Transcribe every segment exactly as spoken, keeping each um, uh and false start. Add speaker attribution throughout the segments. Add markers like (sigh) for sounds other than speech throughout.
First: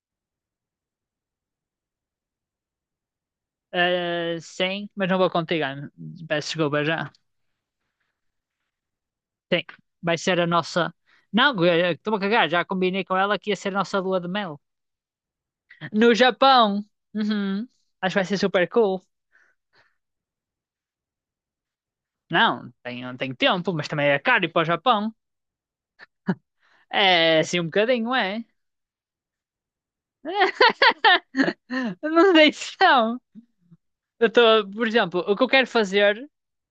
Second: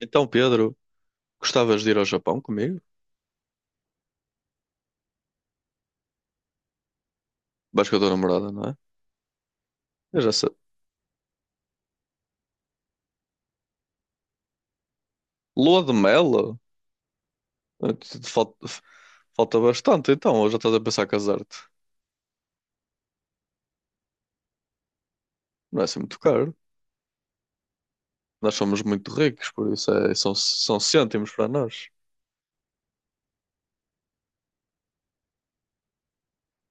Speaker 1: Então, Pedro, gostavas de ir ao Japão comigo?
Speaker 2: Ah, sim, mas não vou contigo, Ana. Peço desculpa já.
Speaker 1: Vais com a tua namorada, não é?
Speaker 2: Sim, vai
Speaker 1: Eu já
Speaker 2: ser a
Speaker 1: sei.
Speaker 2: nossa. Não, eh, estou a cagar, já combinei com ela que ia ser a nossa lua de mel.
Speaker 1: Lua de
Speaker 2: No
Speaker 1: mel?
Speaker 2: Japão! Uhum. Acho que vai ser
Speaker 1: Falta,
Speaker 2: super cool.
Speaker 1: falta bastante, então. Ou já estás a pensar casar-te?
Speaker 2: Não, tenho, tenho tempo, mas também é caro ir para o Japão.
Speaker 1: Não é assim muito caro.
Speaker 2: É assim um bocadinho, é?
Speaker 1: Nós somos muito ricos, por isso é- são,
Speaker 2: (laughs)
Speaker 1: são cêntimos para nós.
Speaker 2: Não deixo, não. Eu estou, por exemplo, o que eu quero fazer,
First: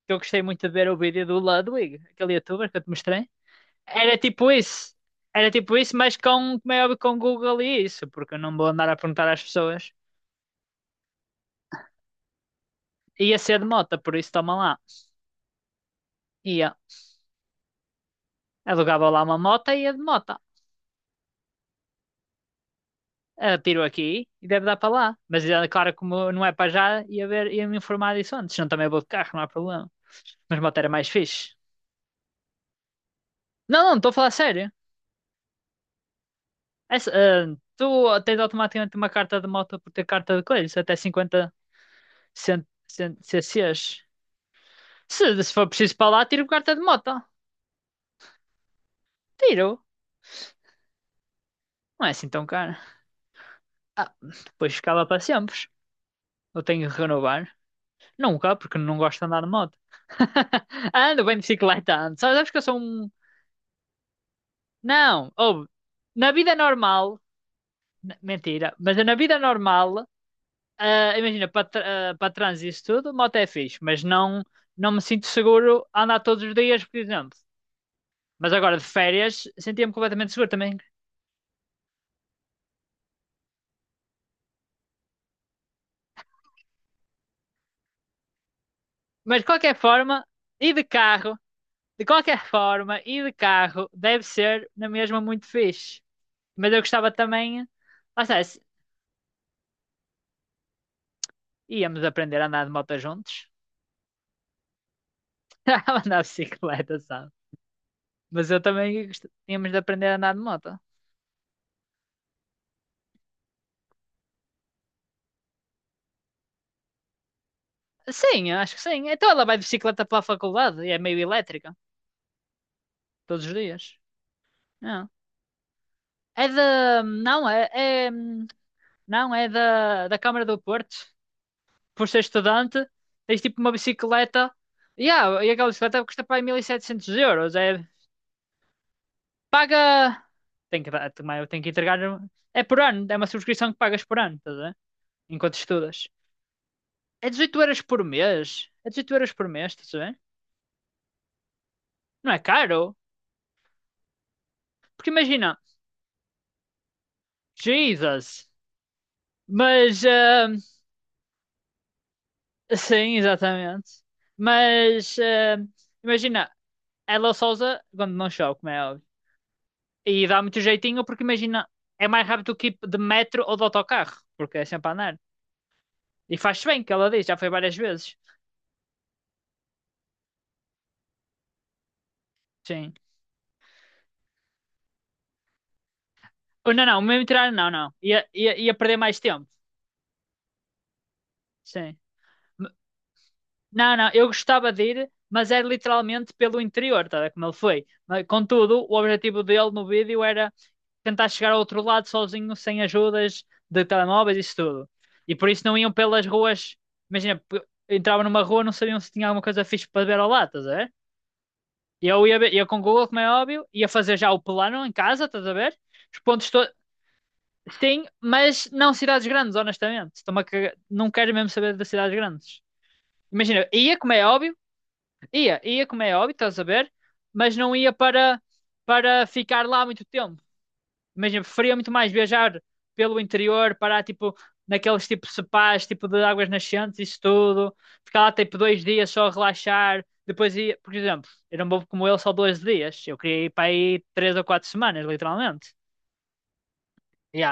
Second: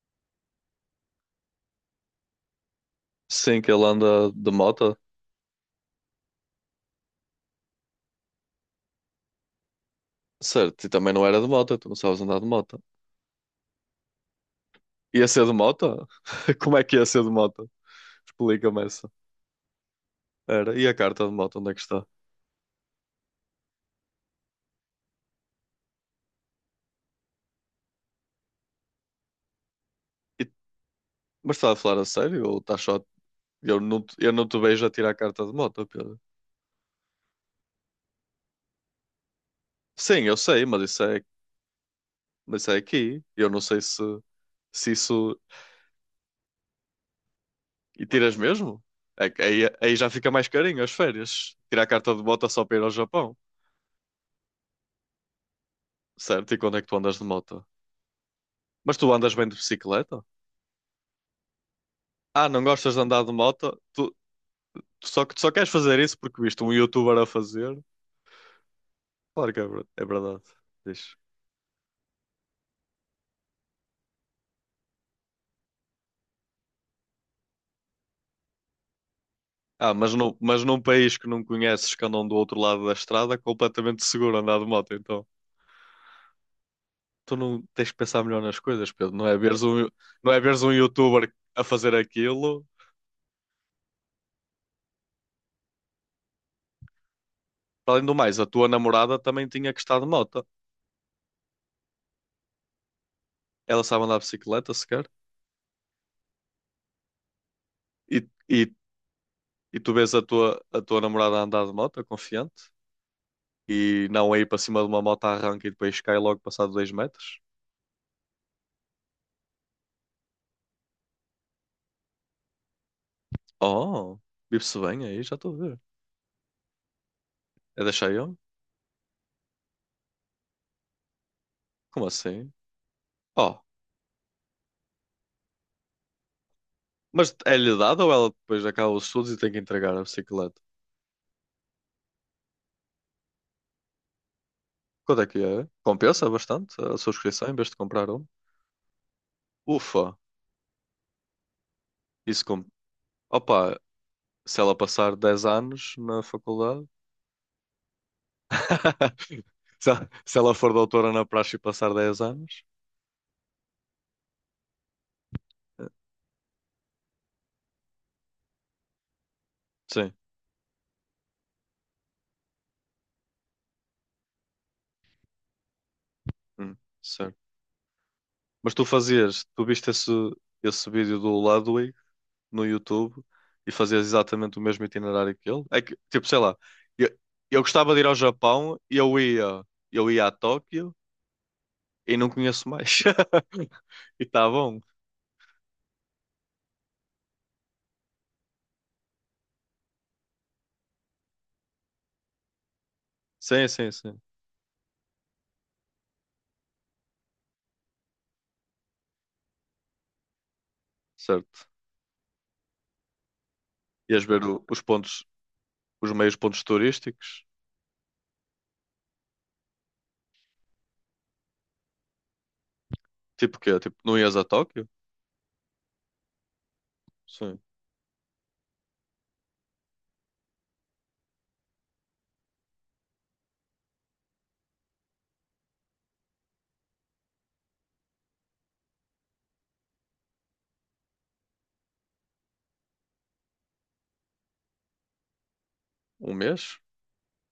Speaker 2: que eu gostei muito de ver é o vídeo do Ludwig, aquele youtuber que eu te mostrei.
Speaker 1: Sim, que ele
Speaker 2: Era
Speaker 1: anda
Speaker 2: tipo
Speaker 1: de
Speaker 2: isso.
Speaker 1: moto.
Speaker 2: Era tipo isso, mas com, como é óbvio, com Google e isso, porque eu não vou andar a perguntar às pessoas.
Speaker 1: Certo, e também não era de moto, tu não sabes andar de moto.
Speaker 2: Ia ser de moto, por isso toma lá.
Speaker 1: Ia ser de moto? (laughs)
Speaker 2: Ia.
Speaker 1: Como é que ia ser de moto? Explica-me essa.
Speaker 2: Alugava lá uma moto e ia de moto.
Speaker 1: Era. E a carta de moto, onde é que está?
Speaker 2: Ah, tiro aqui e deve dar para lá. Mas é claro, como não é para já, ia ver, ia me informar disso antes. Não, também vou de carro, não há problema.
Speaker 1: E-
Speaker 2: Mas moto era mais fixe.
Speaker 1: mas estás a falar a sério ou estás só a Eu
Speaker 2: Não, não,
Speaker 1: não,
Speaker 2: estou a
Speaker 1: te- eu
Speaker 2: falar
Speaker 1: não te
Speaker 2: sério.
Speaker 1: vejo a tirar a carta de moto, Pedro.
Speaker 2: Essa, ah, tu tens automaticamente uma carta de moto por ter
Speaker 1: Sim, eu
Speaker 2: carta de
Speaker 1: sei,
Speaker 2: coisas,
Speaker 1: mas
Speaker 2: até
Speaker 1: isso é,
Speaker 2: cinquenta
Speaker 1: mas
Speaker 2: cent,
Speaker 1: isso é
Speaker 2: cent,
Speaker 1: aqui. Eu não sei se,
Speaker 2: C Cs.
Speaker 1: se isso.
Speaker 2: Se, se for preciso para lá, tiro carta de moto.
Speaker 1: E tiras mesmo? É que aí,
Speaker 2: Tiro.
Speaker 1: aí já fica mais carinho as férias. Tirar a
Speaker 2: Não é
Speaker 1: carta de
Speaker 2: assim tão
Speaker 1: moto só
Speaker 2: caro.
Speaker 1: para ir ao Japão.
Speaker 2: Ah, depois ficava para sempre.
Speaker 1: Certo? E
Speaker 2: Eu
Speaker 1: quando é que
Speaker 2: tenho
Speaker 1: tu
Speaker 2: que
Speaker 1: andas de
Speaker 2: renovar.
Speaker 1: moto?
Speaker 2: Nunca, porque
Speaker 1: Mas
Speaker 2: não
Speaker 1: tu
Speaker 2: gosto de
Speaker 1: andas
Speaker 2: andar
Speaker 1: bem
Speaker 2: de
Speaker 1: de
Speaker 2: moto.
Speaker 1: bicicleta?
Speaker 2: (laughs) Ando bem de bicicleta, ando. Só
Speaker 1: Ah,
Speaker 2: sabes que eu
Speaker 1: não
Speaker 2: sou
Speaker 1: gostas de
Speaker 2: um.
Speaker 1: andar de moto? Tu, tu só,
Speaker 2: Não,
Speaker 1: tu só
Speaker 2: ouve.
Speaker 1: queres fazer isso
Speaker 2: Na
Speaker 1: porque
Speaker 2: vida
Speaker 1: viste um youtuber
Speaker 2: normal.
Speaker 1: a fazer?
Speaker 2: n- Mentira, mas na vida
Speaker 1: Claro que é, ver- é
Speaker 2: normal,
Speaker 1: verdade. Diz.
Speaker 2: ah, imagina, para tra- ah, para trânsito e isso tudo, moto é fixe, mas não, não me sinto seguro a andar todos os dias, por exemplo. Mas agora de férias, sentia-me
Speaker 1: Ah, mas,
Speaker 2: completamente
Speaker 1: no,
Speaker 2: seguro
Speaker 1: mas
Speaker 2: também.
Speaker 1: num país que não conheces, que andam do outro lado da estrada, é completamente seguro andar de moto, então. Tu não tens que pensar melhor nas coisas, Pedro. Não é
Speaker 2: Mas de
Speaker 1: veres
Speaker 2: qualquer
Speaker 1: um,
Speaker 2: forma,
Speaker 1: não é veres um
Speaker 2: e de
Speaker 1: youtuber
Speaker 2: carro?
Speaker 1: a fazer
Speaker 2: De qualquer
Speaker 1: aquilo.
Speaker 2: forma, e de carro, deve ser na mesma muito fixe. Mas eu gostava também.
Speaker 1: Além do
Speaker 2: Lá
Speaker 1: mais,
Speaker 2: está,
Speaker 1: a
Speaker 2: se-
Speaker 1: tua namorada também tinha que estar de moto.
Speaker 2: íamos aprender a andar de moto juntos.
Speaker 1: Ela sabe andar de bicicleta sequer.
Speaker 2: (laughs) A andar de bicicleta, sabe?
Speaker 1: E,
Speaker 2: Mas
Speaker 1: e,
Speaker 2: eu também gost- tínhamos de
Speaker 1: e tu
Speaker 2: aprender
Speaker 1: vês
Speaker 2: a
Speaker 1: a
Speaker 2: andar de
Speaker 1: tua,
Speaker 2: moto.
Speaker 1: a tua namorada a andar de moto, confiante, e não a ir para cima de uma moto à arranca e depois cai logo passado dois metros.
Speaker 2: Sim, eu acho que sim. Então ela vai de bicicleta pela faculdade e é meio elétrica. Todos os dias.
Speaker 1: Oh, vive-se bem
Speaker 2: Não.
Speaker 1: aí, já estou a ver.
Speaker 2: É da. Não, é.
Speaker 1: É da
Speaker 2: é-
Speaker 1: Xiaomi?
Speaker 2: Não, é da, da Câmara do Porto.
Speaker 1: Como
Speaker 2: Por ser
Speaker 1: assim?
Speaker 2: estudante, tens
Speaker 1: Oh,
Speaker 2: tipo uma bicicleta. Yeah, e aquela bicicleta custa para aí mil e setecentos
Speaker 1: mas
Speaker 2: euros.
Speaker 1: é-lhe
Speaker 2: É
Speaker 1: dado ou ela depois acaba os estudos e tem que entregar a
Speaker 2: paga.
Speaker 1: bicicleta?
Speaker 2: Tem que, dar- também eu tenho que entregar. É por ano, é uma subscrição que pagas por ano, estás a ver?
Speaker 1: Quanto é que
Speaker 2: Enquanto
Speaker 1: é?
Speaker 2: estudas.
Speaker 1: Compensa bastante a
Speaker 2: É
Speaker 1: subscrição em
Speaker 2: 18
Speaker 1: vez de
Speaker 2: euros por
Speaker 1: comprar um?
Speaker 2: mês. É dezoito euros por mês, estás a
Speaker 1: Ufa,
Speaker 2: ver? Não é
Speaker 1: isso com...
Speaker 2: caro?
Speaker 1: Opa, se ela
Speaker 2: Porque
Speaker 1: passar dez
Speaker 2: imagina,
Speaker 1: anos na faculdade,
Speaker 2: Jesus.
Speaker 1: (laughs) se
Speaker 2: Mas,
Speaker 1: ela se
Speaker 2: ah,
Speaker 1: ela for doutora na praxe e passar dez anos,
Speaker 2: sim, exatamente. Mas, ah,
Speaker 1: eh,
Speaker 2: imagina, ela Souza, quando não chove, como é óbvio.
Speaker 1: sim,
Speaker 2: E dá muito jeitinho, porque imagina, é mais rápido que ir de metro ou de autocarro, porque é sempre a andar. E faz-se
Speaker 1: hum,
Speaker 2: bem, que ela diz, já
Speaker 1: certo.
Speaker 2: foi várias vezes.
Speaker 1: Mas tu fazias, tu viste esse, esse vídeo do Ludwig no
Speaker 2: Sim.
Speaker 1: YouTube e fazias exatamente o mesmo itinerário que ele? É que, tipo, sei lá,
Speaker 2: Oh, não, não,
Speaker 1: eu,
Speaker 2: mesmo tirar,
Speaker 1: eu
Speaker 2: não,
Speaker 1: gostava
Speaker 2: não.
Speaker 1: de ir ao
Speaker 2: Ia, ia, ia
Speaker 1: Japão e
Speaker 2: perder
Speaker 1: eu
Speaker 2: mais tempo.
Speaker 1: ia, eu ia a Tóquio
Speaker 2: Sim.
Speaker 1: e não
Speaker 2: M-
Speaker 1: conheço mais. (laughs)
Speaker 2: Não, não,
Speaker 1: E
Speaker 2: eu
Speaker 1: tá
Speaker 2: gostava
Speaker 1: bom.
Speaker 2: de ir, mas era literalmente pelo interior, tá, a ver como ele foi. Mas, contudo, o objetivo dele no vídeo era tentar chegar ao outro lado sozinho, sem ajudas
Speaker 1: Sim,
Speaker 2: de
Speaker 1: sim, sim.
Speaker 2: telemóveis, isso tudo. E por isso não iam pelas ruas. Imagina, p- entravam numa rua, não sabiam se tinha alguma coisa fixe para ver ao lado, estás a ver?
Speaker 1: Certo.
Speaker 2: E eu ia, ver- ia com o Google, como é óbvio, ia fazer
Speaker 1: Ias
Speaker 2: já o
Speaker 1: ver o- os
Speaker 2: plano em
Speaker 1: pontos,
Speaker 2: casa, estás a ver?
Speaker 1: os
Speaker 2: Os
Speaker 1: meios
Speaker 2: pontos
Speaker 1: pontos
Speaker 2: to
Speaker 1: turísticos.
Speaker 2: Sim, mas não cidades grandes, honestamente. Estou-me a cagar- Não quero mesmo saber das cidades grandes.
Speaker 1: Tipo o
Speaker 2: Imagina,
Speaker 1: quê? Tipo,
Speaker 2: ia como
Speaker 1: não
Speaker 2: é
Speaker 1: ias a
Speaker 2: óbvio,
Speaker 1: Tóquio?
Speaker 2: ia, ia como é óbvio, estás a ver? Mas
Speaker 1: Sim.
Speaker 2: não ia para, para ficar lá muito tempo. Imagina, preferia muito mais viajar pelo interior, parar tipo naqueles tipo sepais, tipo de águas nascentes, isso tudo. Ficar lá tipo dois dias só a relaxar. Depois ia, por exemplo, eu não vou como ele só dois dias. Eu queria ir para aí três ou quatro semanas, literalmente.
Speaker 1: Um mês?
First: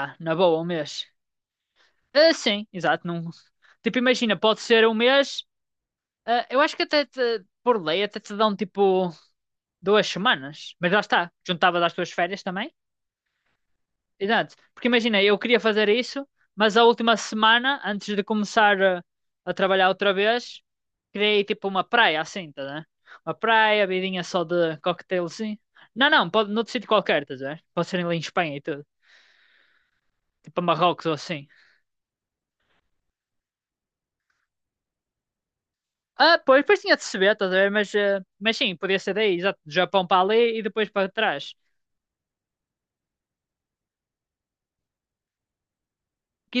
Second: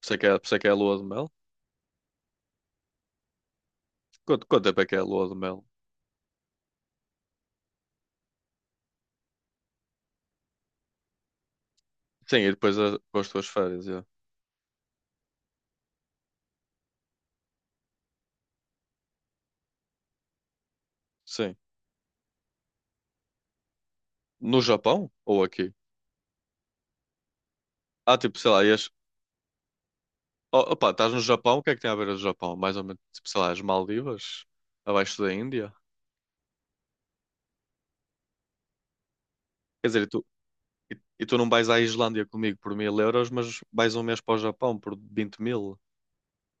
Speaker 1: Por isso é que
Speaker 2: na
Speaker 1: é, por isso é
Speaker 2: boa, um
Speaker 1: que é a
Speaker 2: mês.
Speaker 1: lua de mel?
Speaker 2: Ah, sim, exato. Não... Tipo, imagina,
Speaker 1: Quanto,
Speaker 2: pode
Speaker 1: quanto tempo é
Speaker 2: ser
Speaker 1: que
Speaker 2: um
Speaker 1: é a lua de
Speaker 2: mês.
Speaker 1: mel?
Speaker 2: Ah, eu acho que até te- por lei até te dão tipo duas semanas. Mas lá está, juntavas às tuas
Speaker 1: Sim,
Speaker 2: férias
Speaker 1: e
Speaker 2: também.
Speaker 1: depois a, com as tuas férias, é.
Speaker 2: Exato. Porque imagina, eu queria fazer isso, mas a última semana, antes de começar ah, a trabalhar outra vez, criei
Speaker 1: Sim.
Speaker 2: tipo uma praia assim, tá, né? Uma praia, vidinha só
Speaker 1: No
Speaker 2: de
Speaker 1: Japão ou
Speaker 2: cocktailzinho.
Speaker 1: aqui?
Speaker 2: Não, não, pode noutro sítio qualquer, estás a ver? Pode ser
Speaker 1: Ah,
Speaker 2: ali em
Speaker 1: tipo, sei
Speaker 2: Espanha e
Speaker 1: lá,
Speaker 2: tudo.
Speaker 1: ias. Oh,
Speaker 2: Tipo a
Speaker 1: opa,
Speaker 2: Marrocos
Speaker 1: estás
Speaker 2: ou
Speaker 1: no
Speaker 2: assim.
Speaker 1: Japão, o que é que tem a ver o Japão? Mais ou menos, tipo, sei lá, as Maldivas? Abaixo da Índia?
Speaker 2: Ah, pois, depois tinha de se ver, estás a ver? Mas, eh, mas sim, podia ser daí, exato, do
Speaker 1: Quer dizer, e
Speaker 2: Japão para
Speaker 1: tu,
Speaker 2: ali e depois
Speaker 1: e,
Speaker 2: para
Speaker 1: e tu não
Speaker 2: trás.
Speaker 1: vais à Islândia comigo por mil euros, mas vais um mês para o Japão por vinte mil?
Speaker 2: Que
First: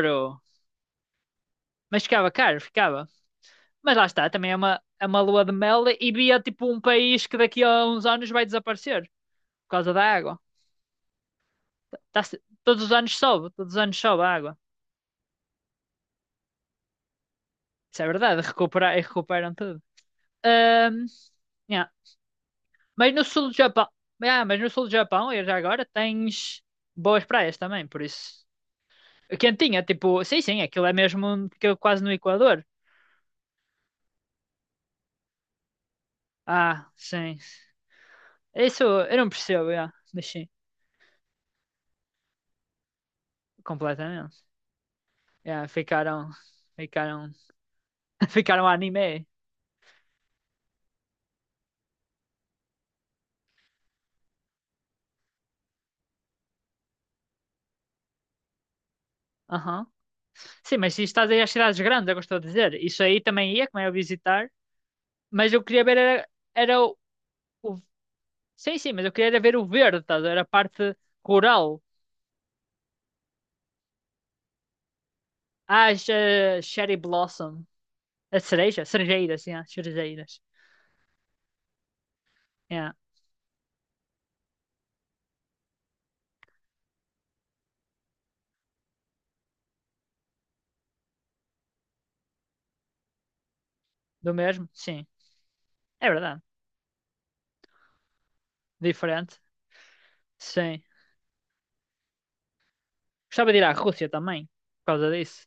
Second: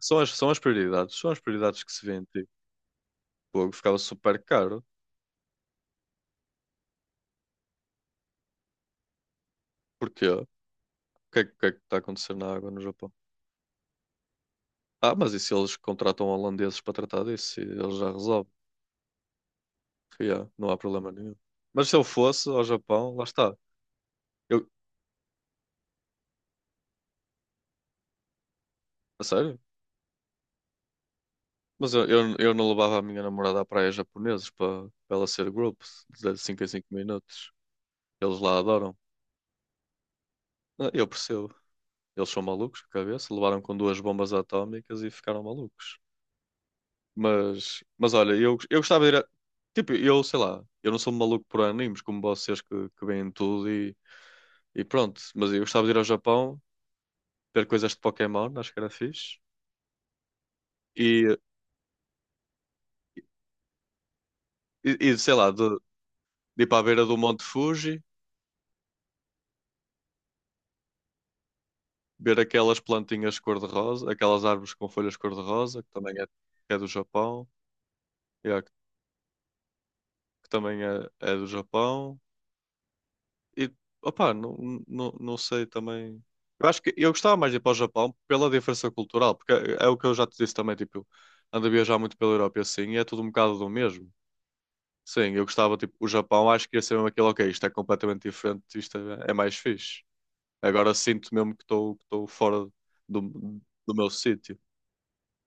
Speaker 1: São as, são as prioridades, são as prioridades que
Speaker 2: Mas
Speaker 1: se vêem,
Speaker 2: ficava
Speaker 1: tipo,
Speaker 2: caro, ficava.
Speaker 1: pô,
Speaker 2: Mas
Speaker 1: ficava
Speaker 2: lá está,
Speaker 1: super
Speaker 2: também é uma,
Speaker 1: caro.
Speaker 2: é uma lua de mel e via tipo um país que daqui a uns anos vai desaparecer por causa da
Speaker 1: Porquê?
Speaker 2: água.
Speaker 1: O que é, que o que é que está a
Speaker 2: Tá-
Speaker 1: acontecer
Speaker 2: tá-
Speaker 1: na água no
Speaker 2: Todos os
Speaker 1: Japão?
Speaker 2: anos sobe, todos os anos sobe a água.
Speaker 1: Ah, mas e se eles contratam holandeses para tratar disso? E eles
Speaker 2: Isso é
Speaker 1: já
Speaker 2: verdade,
Speaker 1: resolvem.
Speaker 2: recuperar, e recuperam tudo.
Speaker 1: Yeah, não há
Speaker 2: Ahm,
Speaker 1: problema nenhum. Mas
Speaker 2: yeah.
Speaker 1: se eu fosse ao Japão,
Speaker 2: Mas
Speaker 1: lá
Speaker 2: no sul do
Speaker 1: está.
Speaker 2: Japão, ah, mas
Speaker 1: Eu,
Speaker 2: no sul do Japão, e já agora, tens boas praias também, por isso.
Speaker 1: a sério?
Speaker 2: Quentinha, tipo, sim, sim, aquilo é mesmo que
Speaker 1: Mas
Speaker 2: quase
Speaker 1: eu,
Speaker 2: no
Speaker 1: eu, eu
Speaker 2: Equador.
Speaker 1: não levava a minha namorada à praia japonesa para para ela ser grupo de cinco em cinco
Speaker 2: Ah, sim.
Speaker 1: minutos. Eles lá
Speaker 2: Isso
Speaker 1: adoram.
Speaker 2: eu não percebo, yeah, mas sim,
Speaker 1: Ah, eu percebo. Eles são malucos de cabeça, levaram com duas bombas
Speaker 2: completamente.
Speaker 1: atómicas e ficaram
Speaker 2: Yeah,
Speaker 1: malucos.
Speaker 2: ficaram, ficaram,
Speaker 1: Mas, mas
Speaker 2: (laughs)
Speaker 1: olha, eu,
Speaker 2: ficaram
Speaker 1: eu gostava de ir
Speaker 2: anime.
Speaker 1: a... Tipo, eu sei lá, eu não sou um maluco por animes como vocês que, que veem tudo e, e pronto. Mas eu gostava de ir ao Japão, ver coisas de Pokémon, acho que era fixe.
Speaker 2: Aham. Sim, mas se estás
Speaker 1: E,
Speaker 2: aí às cidades grandes, é o que eu estou a dizer. Isso aí também ia, como é a visitar.
Speaker 1: e, e, sei lá,
Speaker 2: Mas eu
Speaker 1: de,
Speaker 2: queria
Speaker 1: de
Speaker 2: ver, era,
Speaker 1: ir para
Speaker 2: era
Speaker 1: a
Speaker 2: o,
Speaker 1: beira do Monte
Speaker 2: o-
Speaker 1: Fuji,
Speaker 2: Sim, sim, mas eu queria era ver o verde, estás a ver? A parte rural.
Speaker 1: ver aquelas plantinhas cor-de-rosa, aquelas árvores com folhas cor-de-rosa,
Speaker 2: Ah,
Speaker 1: que
Speaker 2: As
Speaker 1: também é, que
Speaker 2: eh,
Speaker 1: é do
Speaker 2: Cherry
Speaker 1: Japão,
Speaker 2: Blossom. A
Speaker 1: yeah, que,
Speaker 2: cereja, cerejeiras, yeah, cerejeiras.
Speaker 1: que também é, é do Japão.
Speaker 2: Yeah.
Speaker 1: E, opá, não, não, não sei também. Eu acho que eu gostava mais de ir para o Japão pela diferença cultural, porque é, é o que eu já te disse também, tipo, ando a viajar muito pela Europa e assim, e é tudo um bocado do mesmo.
Speaker 2: Do mesmo? Sim,
Speaker 1: Sim, eu gostava, tipo, o
Speaker 2: é verdade.
Speaker 1: Japão, acho que ia ser mesmo aquilo, ok, isto é completamente diferente, isto é, é
Speaker 2: Diferente.
Speaker 1: mais fixe.
Speaker 2: Sim.
Speaker 1: Agora sinto mesmo que estou que estou fora do,
Speaker 2: Gostava de ir à
Speaker 1: do
Speaker 2: Rússia
Speaker 1: meu
Speaker 2: também,
Speaker 1: sítio.
Speaker 2: por causa disso.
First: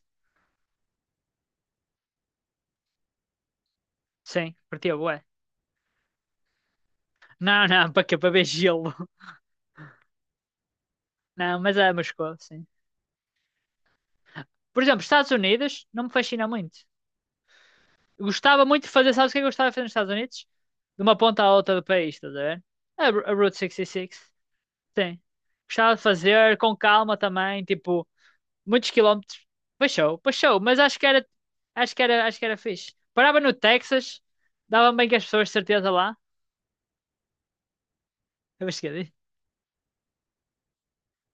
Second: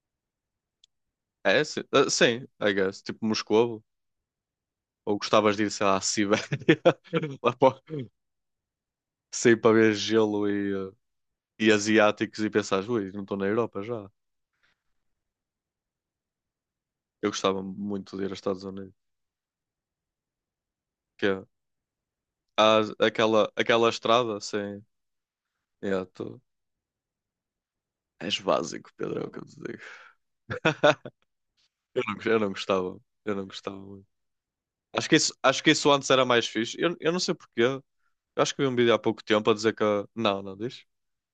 Speaker 1: É, sim, ah, sim, I guess, tipo Moscovo,
Speaker 2: Sim, curtia
Speaker 1: ou
Speaker 2: bué.
Speaker 1: gostavas de ir, sei lá, à Sibéria, (laughs) lá
Speaker 2: Não,
Speaker 1: para,
Speaker 2: não, (laughs) para quê? Para ver gelo.
Speaker 1: sim, para ver gelo e
Speaker 2: Não,
Speaker 1: eh, e
Speaker 2: mas é Moscou,
Speaker 1: asiáticos e
Speaker 2: sim.
Speaker 1: pensares, ui, não estou na Europa já.
Speaker 2: Por exemplo, Estados Unidos não me fascina muito.
Speaker 1: Eu gostava muito de
Speaker 2: Eu
Speaker 1: ir aos Estados
Speaker 2: gostava muito de
Speaker 1: Unidos.
Speaker 2: fazer, sabes o que é que eu gostava de fazer nos Estados Unidos? De uma
Speaker 1: Que é,
Speaker 2: ponta à outra do país, estás a ver?
Speaker 1: há
Speaker 2: A, Ru- a
Speaker 1: aquela,
Speaker 2: Route
Speaker 1: aquela
Speaker 2: sessenta e seis,
Speaker 1: estrada sem.
Speaker 2: sim. Gostava de
Speaker 1: Yeah, tu-
Speaker 2: fazer com calma também, tipo,
Speaker 1: és básico,
Speaker 2: muitos
Speaker 1: Pedro, é o que eu
Speaker 2: quilómetros.
Speaker 1: te digo.
Speaker 2: Baixou, baixou, mas acho que
Speaker 1: (laughs)
Speaker 2: era, acho
Speaker 1: Eu
Speaker 2: que era,
Speaker 1: não, eu
Speaker 2: acho que
Speaker 1: não
Speaker 2: era fixe.
Speaker 1: gostava. Eu
Speaker 2: Parava
Speaker 1: não
Speaker 2: no
Speaker 1: gostava muito.
Speaker 2: Texas, dava
Speaker 1: Acho
Speaker 2: bem com
Speaker 1: que
Speaker 2: as
Speaker 1: isso,
Speaker 2: pessoas de
Speaker 1: acho que
Speaker 2: certeza
Speaker 1: isso antes
Speaker 2: lá.
Speaker 1: era mais fixe. Eu, eu não sei porquê. Eu acho que vi
Speaker 2: Eu
Speaker 1: um
Speaker 2: acho que
Speaker 1: vídeo há
Speaker 2: é
Speaker 1: pouco tempo a dizer que. a- Não, não diz?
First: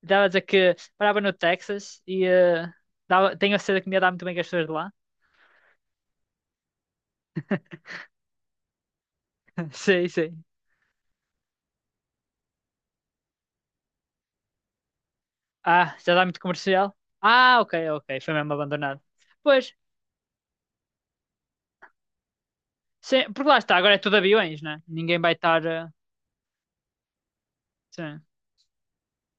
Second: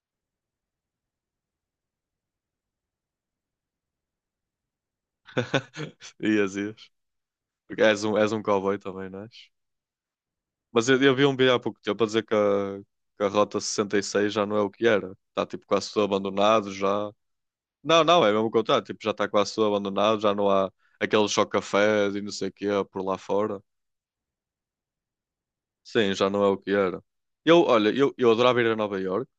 Speaker 2: Estava a dizer que morava no Texas e eh, dava, tenho a certeza que me ia dar muito bem com as pessoas de lá.
Speaker 1: (laughs) Ias, ias. Porque és um, és um cowboy também, não és?
Speaker 2: (laughs) Sim, sim.
Speaker 1: Mas eu, eu vi um vídeo há pouco tempo a dizer que a, que a Rota sessenta e seis já não é o que era. Está tipo quase
Speaker 2: Ah,
Speaker 1: tudo
Speaker 2: já dá muito
Speaker 1: abandonado
Speaker 2: comercial?
Speaker 1: já.
Speaker 2: Ah, ok,
Speaker 1: Não,
Speaker 2: ok.
Speaker 1: não, é
Speaker 2: Foi
Speaker 1: mesmo o
Speaker 2: mesmo
Speaker 1: contrário. Tipo,
Speaker 2: abandonado.
Speaker 1: já está quase tudo
Speaker 2: Pois,
Speaker 1: abandonado, já não há aqueles chocafés e não sei o quê por lá
Speaker 2: sim, porque lá
Speaker 1: fora.
Speaker 2: está, agora é tudo aviões, né? Ninguém vai estar. Eh,
Speaker 1: Sim, já não é o que era. Eu, olha, eu,
Speaker 2: sim.
Speaker 1: eu adorava ir a Nova Iorque,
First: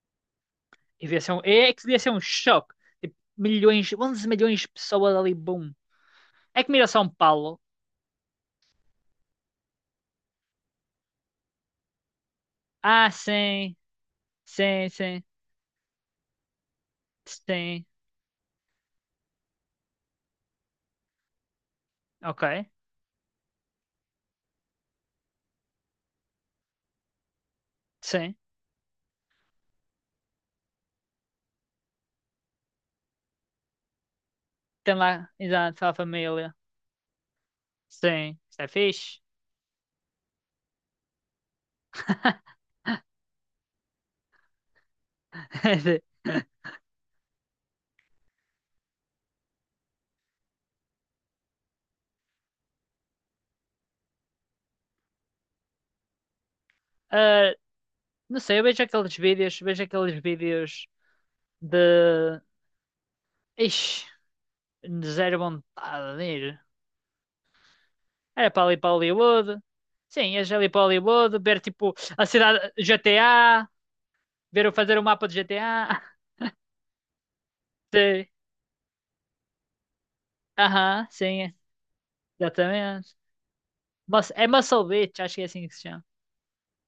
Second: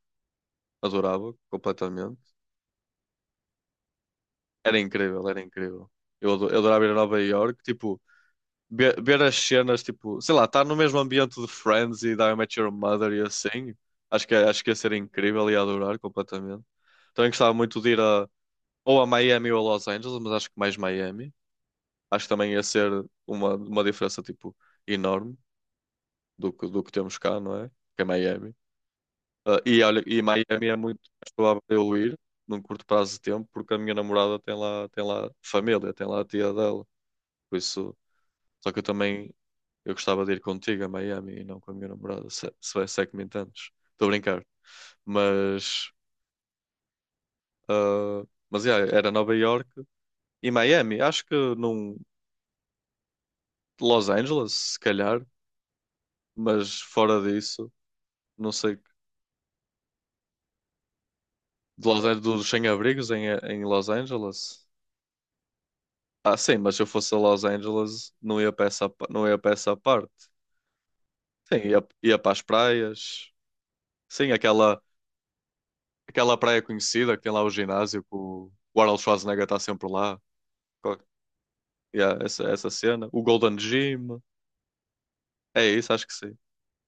Speaker 2: E devia ser
Speaker 1: adorava
Speaker 2: um, é que devia ser
Speaker 1: completamente.
Speaker 2: um choque. Tipo, milhões, onze milhões de
Speaker 1: Era
Speaker 2: pessoas
Speaker 1: incrível,
Speaker 2: ali,
Speaker 1: era
Speaker 2: boom.
Speaker 1: incrível. Eu, ado- eu
Speaker 2: É que
Speaker 1: adorava
Speaker 2: mira
Speaker 1: ir a
Speaker 2: São
Speaker 1: Nova
Speaker 2: Paulo.
Speaker 1: Iorque, tipo, ver, ver as cenas, tipo, sei lá, estar no mesmo ambiente de Friends e de How I Met Your
Speaker 2: Ah,
Speaker 1: Mother e assim.
Speaker 2: sim,
Speaker 1: Acho que, é, acho que ia
Speaker 2: sim,
Speaker 1: ser
Speaker 2: sim,
Speaker 1: incrível e ia adorar completamente. Também gostava muito
Speaker 2: sim.
Speaker 1: de ir a, ou a Miami ou a Los Angeles, mas acho que mais Miami. Acho que
Speaker 2: Ok,
Speaker 1: também ia ser uma, uma diferença tipo enorme do que, do que temos cá, não é? Que é
Speaker 2: sim.
Speaker 1: Miami. Ah, e olha, e Miami é muito mais provável eu ir num curto prazo de tempo porque a minha namorada tem lá,
Speaker 2: Tem
Speaker 1: tem lá
Speaker 2: lá, exato,
Speaker 1: família,
Speaker 2: a
Speaker 1: tem lá a tia
Speaker 2: família.
Speaker 1: dela. Por isso,
Speaker 2: Sim, isso é
Speaker 1: só que eu
Speaker 2: fixe.
Speaker 1: também eu gostava de ir contigo a Miami e não com a minha namorada, se, se, é- se é que me entendes. Estou a brincar. Mas,
Speaker 2: (laughs)
Speaker 1: ah, mas yeah, era Nova York e Miami. Acho que num Los Angeles, se calhar, mas fora
Speaker 2: Ah,
Speaker 1: disso.
Speaker 2: não
Speaker 1: Não
Speaker 2: sei, eu
Speaker 1: sei
Speaker 2: vejo aqueles vídeos, vejo aqueles vídeos de.
Speaker 1: de Los Angeles, dos sem-abrigos em, em Los
Speaker 2: Ixi,
Speaker 1: Angeles?
Speaker 2: de zero vontade de
Speaker 1: Ah,
Speaker 2: ir.
Speaker 1: sim, mas se eu fosse a Los Angeles, não ia
Speaker 2: Era
Speaker 1: para
Speaker 2: para ali
Speaker 1: essa,
Speaker 2: para
Speaker 1: pa- não ia para
Speaker 2: Hollywood.
Speaker 1: essa parte.
Speaker 2: Sim, ia ali para Hollywood, ver
Speaker 1: Sim, ia,
Speaker 2: tipo
Speaker 1: ia
Speaker 2: a
Speaker 1: para as
Speaker 2: cidade
Speaker 1: praias.
Speaker 2: G T A,
Speaker 1: Sim,
Speaker 2: ver eu
Speaker 1: aquela,
Speaker 2: fazer o mapa do G T A.
Speaker 1: aquela praia conhecida que tem lá o
Speaker 2: (laughs)
Speaker 1: ginásio, que
Speaker 2: Sim,
Speaker 1: o, o Arnold Schwarzenegger está sempre lá. Co-
Speaker 2: aham, sim,
Speaker 1: Yeah, essa, essa cena.
Speaker 2: exatamente.
Speaker 1: O Golden Gym.
Speaker 2: Mas é Muscle Beach, acho que é
Speaker 1: É
Speaker 2: assim que se
Speaker 1: isso,
Speaker 2: chama.
Speaker 1: acho que sim.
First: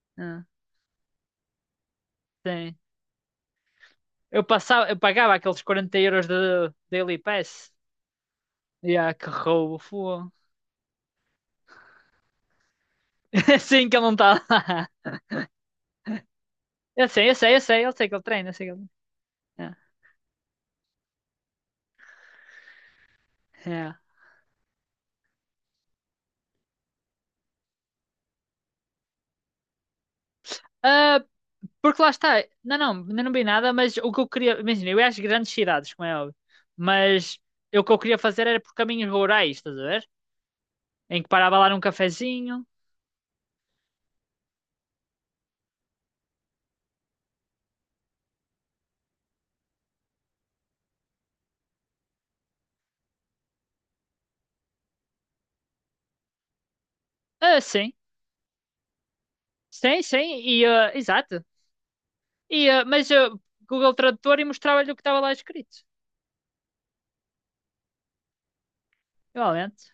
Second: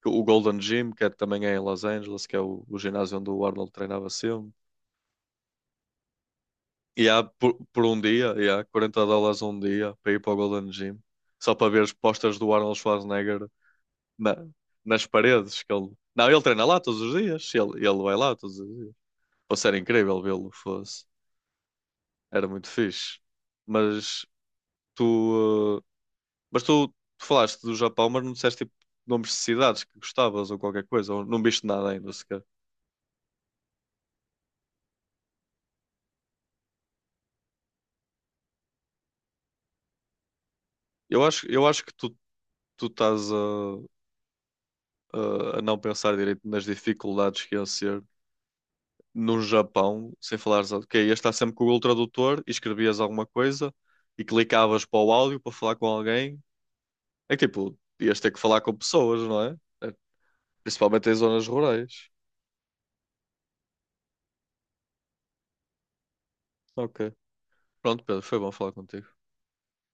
Speaker 1: O
Speaker 2: Ah,
Speaker 1: Golden Gym, que é- também é em Los Angeles, que é o,
Speaker 2: sim.
Speaker 1: o ginásio onde o Arnold treinava
Speaker 2: Eu
Speaker 1: sempre.
Speaker 2: passava, eu pagava aqueles quarenta euros de
Speaker 1: E
Speaker 2: Daily
Speaker 1: há por,
Speaker 2: Pass.
Speaker 1: por um dia, e há
Speaker 2: E
Speaker 1: quarenta
Speaker 2: ah, que
Speaker 1: dólares um
Speaker 2: roubo,
Speaker 1: dia para ir
Speaker 2: fogo.
Speaker 1: para o Golden Gym, só para ver as postas do Arnold Schwarzenegger
Speaker 2: (laughs) Sim, que ele não está
Speaker 1: na-
Speaker 2: lá.
Speaker 1: nas paredes. Que ele... Não, ele treina lá todos
Speaker 2: Eu
Speaker 1: os
Speaker 2: sei, eu
Speaker 1: dias,
Speaker 2: sei, eu sei,
Speaker 1: ele,
Speaker 2: eu
Speaker 1: ele
Speaker 2: sei que
Speaker 1: vai
Speaker 2: ele
Speaker 1: lá
Speaker 2: treina, eu
Speaker 1: todos os
Speaker 2: sei que ele.
Speaker 1: dias. Fosse
Speaker 2: Ah.
Speaker 1: era incrível vê-lo, fosse. Era muito fixe.
Speaker 2: É.
Speaker 1: Mas tu, eh, mas tu, tu falaste do Japão, mas não disseste tipo, nomes de cidades que gostavas ou qualquer coisa,
Speaker 2: Ah,
Speaker 1: ou não viste nada
Speaker 2: porque lá
Speaker 1: ainda
Speaker 2: está.
Speaker 1: sequer.
Speaker 2: Não, não, ainda não vi nada, mas o que eu queria. Imagina, eu ia às grandes cidades, como é óbvio. Mas eu, o que eu queria fazer era por caminhos rurais, estás a ver? Em
Speaker 1: Eu
Speaker 2: que
Speaker 1: acho,
Speaker 2: parava
Speaker 1: eu
Speaker 2: lá num
Speaker 1: acho que tu,
Speaker 2: cafezinho.
Speaker 1: tu estás a, a, a não pensar direito nas dificuldades que iam ser no Japão, sem falares, ok, ias estar sempre com o Google Tradutor e escrevias alguma coisa e clicavas para o áudio para falar com alguém. É que,
Speaker 2: Ah,
Speaker 1: tipo,
Speaker 2: sim.
Speaker 1: ias ter que falar com pessoas, não é? É,
Speaker 2: Sim, sim. E, ah,
Speaker 1: principalmente em
Speaker 2: exato.
Speaker 1: zonas rurais.
Speaker 2: E, ah, mas ah, Google Tradutor e mostrava-lhe o que estava lá escrito.
Speaker 1: Ok. Pronto, Pedro, foi bom falar contigo.
Speaker 2: Igualmente.